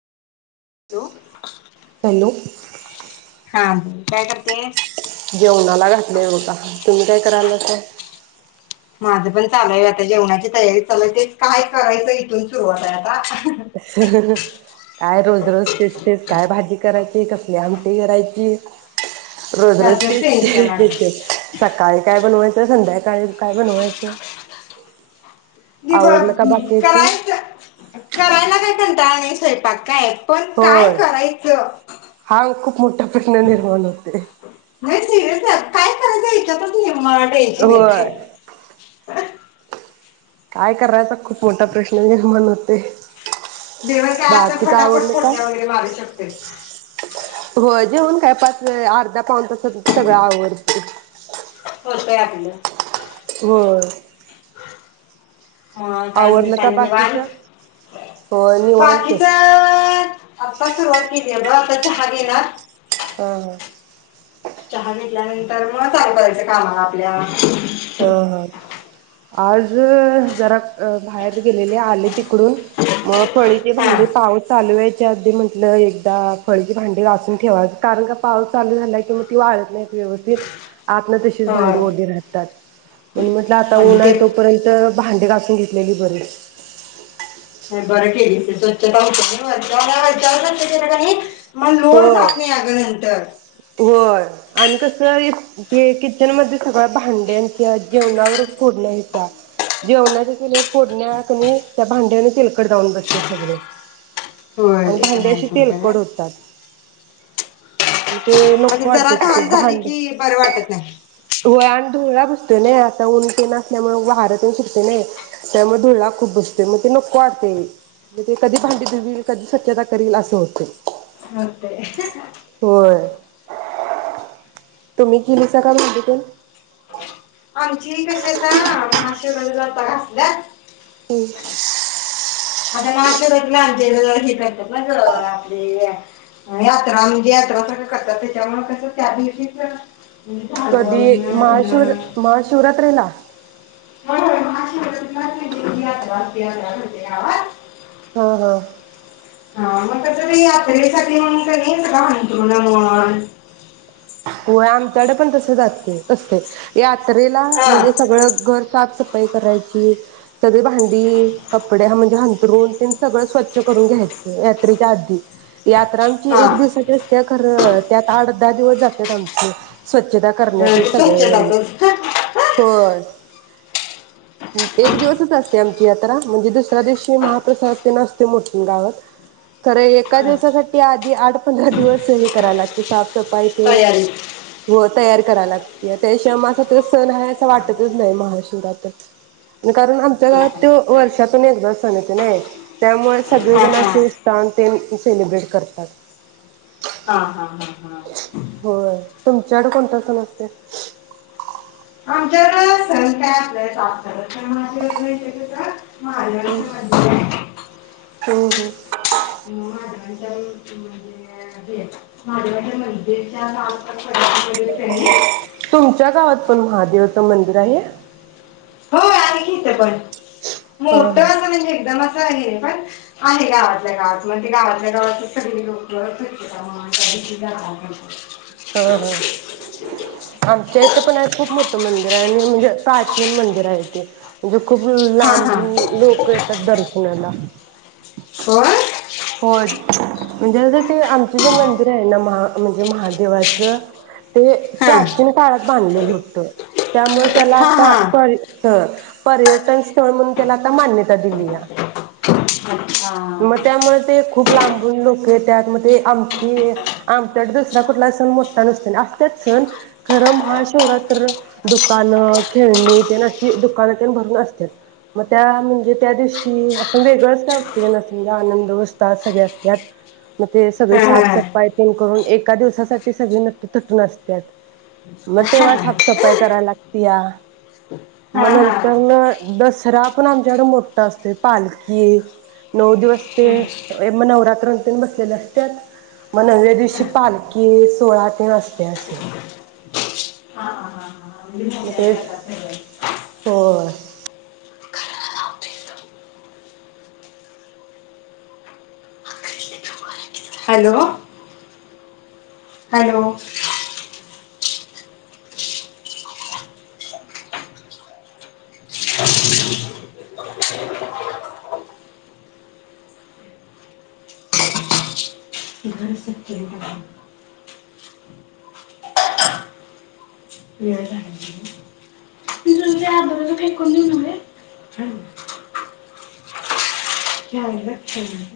Hello hello हा काय करते जेवणाला घातले बघ तुम्ही काय करायलाा. माझं पण चालय आता जेवणाची तयारी चालूयतेच काय करायचं. इथून सुरुवात आहे. आता मी काय रोज ररोज तेसतेच काय भाजी करायची. ठीसले आम काही करायची. रोज रज याच टेन्शन आलं सकाळी काय बनवायचं. संधाय काय काय बनवायचं. आवरलं का बाकीच करायच करायला काय कर. ाणी सर पापा काय पण काय होय करायचं हा खूप मोठा प्रश्न निर्माण होते. नाही सिरियस काय करायचं याच्या मार टेच बेठे होय काय करायच. खूप मोठा प्रश्नणत ते जेवण काय अस फटाफट काय? पोर्ज्या वगैरे मारू शकते. हो जेवन काय पा अर्धा पन तस सगळं आवड [unintelligible] होतंय आपलं हो ह काही का बाकी निवांत, बाकीच होय निवांत बाकीच आत्ता सुरुवात केली आहे ब आता चहा घेनार हा हा चहा घेतल्यानंतर म चालु करायचं कामाला आपल्या हा हा आज ज जरा बाहेर गेलेले आले तिकडून मग फळीची हा भांडी पाऊस चालू व्हायच्या आधी म्हंटलं एकदा फळीची भांडी घासून ठेवावी, कारण का पाऊस चालू झालाय कि मग ती वाढत नाहीत व्यवस्थित आतन तशीच होय भांडी ओली राहतात. म्हणून म्हटलं आता आणि ऊन ते आहे तोपर्यंत भांडे घासुन घेतल्याची बरी बरं केलंस, ‌ स्वच्छता होत्या, [inaudible] वरच्या वर केलीस किनी मग लोड होय जात नाही आग नंतर होय आणि कस ते किचन मध्ये सगळ्या भांड्यांच्या जेवणावर फोडण्या त्या जेवणाच्या सगळ फोडण्या कनी त्या भांड्यावरनी तिलकड जाऊन बसते सगळे होय आणि ते पण भांडी आहे अशी सोड खरं तेलकड होतात. [unintelligible] ते मग नको ती जरा वाढते तिथे घाण झाली भांड की बरं वाटत नाही होय आणि धुळ्ळा बस त नाही आता ऊन तेन असल्यामुळे वार तेन सुटते नाही, त्यामुळे धुळला खूप बसते मग ते नको वाढते म ते कधी भांडी दिरल कधी स्वच्छता करल असं होते. [unintelligible] बर तुम्ही केलीस का भांडी तेन आमची कशी आहेता महाशिवरात्रीला घासल्यात ह आता महाशिवरात्रीला आमच्या इथं जरा हे करतात ना गं आपली यात्रा म्हणजे यात्रा सगळं करतात त्याच्यामु कस त्या कधी झाडून महाशिर धुणं महाशिवरात्रेला होय होय महाशिवरात्र ला च मोठी यात्रा असते, यात्रा भरते गावात. हा हा हा मग कस यात्रेसाठी म्हनून कोणी हंतरुण म्हण हो आमच्याकडे पण तसेच असतय असते. जात्रेला हा म्हणजे सगळं घर साफ सफाई करायची सगळी भांडी, कपडे म्हणजे हंतरून तेन सगळं स्वच्छ करून घ्यायचं यात्रेच्या आधी यात्रा आमची हा एक दिवसाची असत्या खरं त्यात आठ दहा दिवसजा त्यात आमचं स्वच्छता स्वच्छताक. सगळे होय एक दिवसच असते आमची यात्रा म्हणजे, दुसऱ्या दिवशी महाप्रसाद ते नसते, मोठी गावात खर एका हा, दिवसासाठी आधी आठ पंधरा दिवस हे करा लागते साफसफाई, तेन तयारी. हो तयार करायला लागते त्याशिवाय असा त सण आहे. असं वाटतच नाही महाशिवरात्र आणि कारण आमच्या गावात त वर्षातून एकदा सण येते नाही. त्यामुळे सगळे हा जण हा असे उह ते सेलिब्रेट करतात. हा हा हा हा होय तुमच्याकड कोणत सन असतोय. आमच्याकडं सण काय आपल्या सासरं सण महादेवाचं माहिती आहे कसं महादेवाचं हम् मंदिर आहे होम होम. महादेवांच्या म्हणजे हे, महादेवाच्या मंदिरच्या सात त्यांनी तुमच्या गावात पण महादेवाचं मंदिर आहे? हो आणि पण [inaudible] हा हा एकदमच आहे पण आहे गावातल्या गावात म्हण गावातल्या गावात सगळी लोक [unintelligible] हा हा आमच्या इथ पण खूप मोठ मंदिर म्हणे प्राचीन मंदिर आहे ते म्हे खूप हा लांब हा लोक येतात दर्शनाला. होय. होय म्हणजे ते आमच जे मंदिर आहे ना महा म्हणजे महादेवाचं ते हा प्राचीन काळात बांधलेलं होतं. त्यामुळे त्याला हा आता हा पर्य पर्यटन स्थळ म्हणून त्याला आता मान्यता दिली या अच्छा मग हा त्यामुळे ते खूप लांबून लोक येत्यात मग ते आमची आमच्या दुसरा कुठला सण मोठा नसत, असतच सण खरं महा शिवरात्र दुकानं खेळणी ते अशी दुकानात भरून असतात मग त्या म्हणजे, त्या दिवशी असं वेगळंच काय उत्तेजन म्हजे आनंदतअस सगळे असतात मग ते सगळे हा साफसफाई प करून एका दिवसासाठी सगळे नट तटन असतात मग तेव्हा साफसफाई कराय लागते, या हा मग हा नंतर दसरा पण आमच्याकड मोठा असतो पालखी नऊ दिवस ते मग नवरात्रतीन बसलेले असतात. मग नव्या दिवशी पालखी सोळा ते असते अस. हा हा म्हणजे म मोठ्या तेच करतात सगळं होय. हॅलो हॅलो घर सत्य वेळ झाला. तुझ्या आबरूला फेकून देऊ नव्हे हा, घ्या, लक्ष द्या.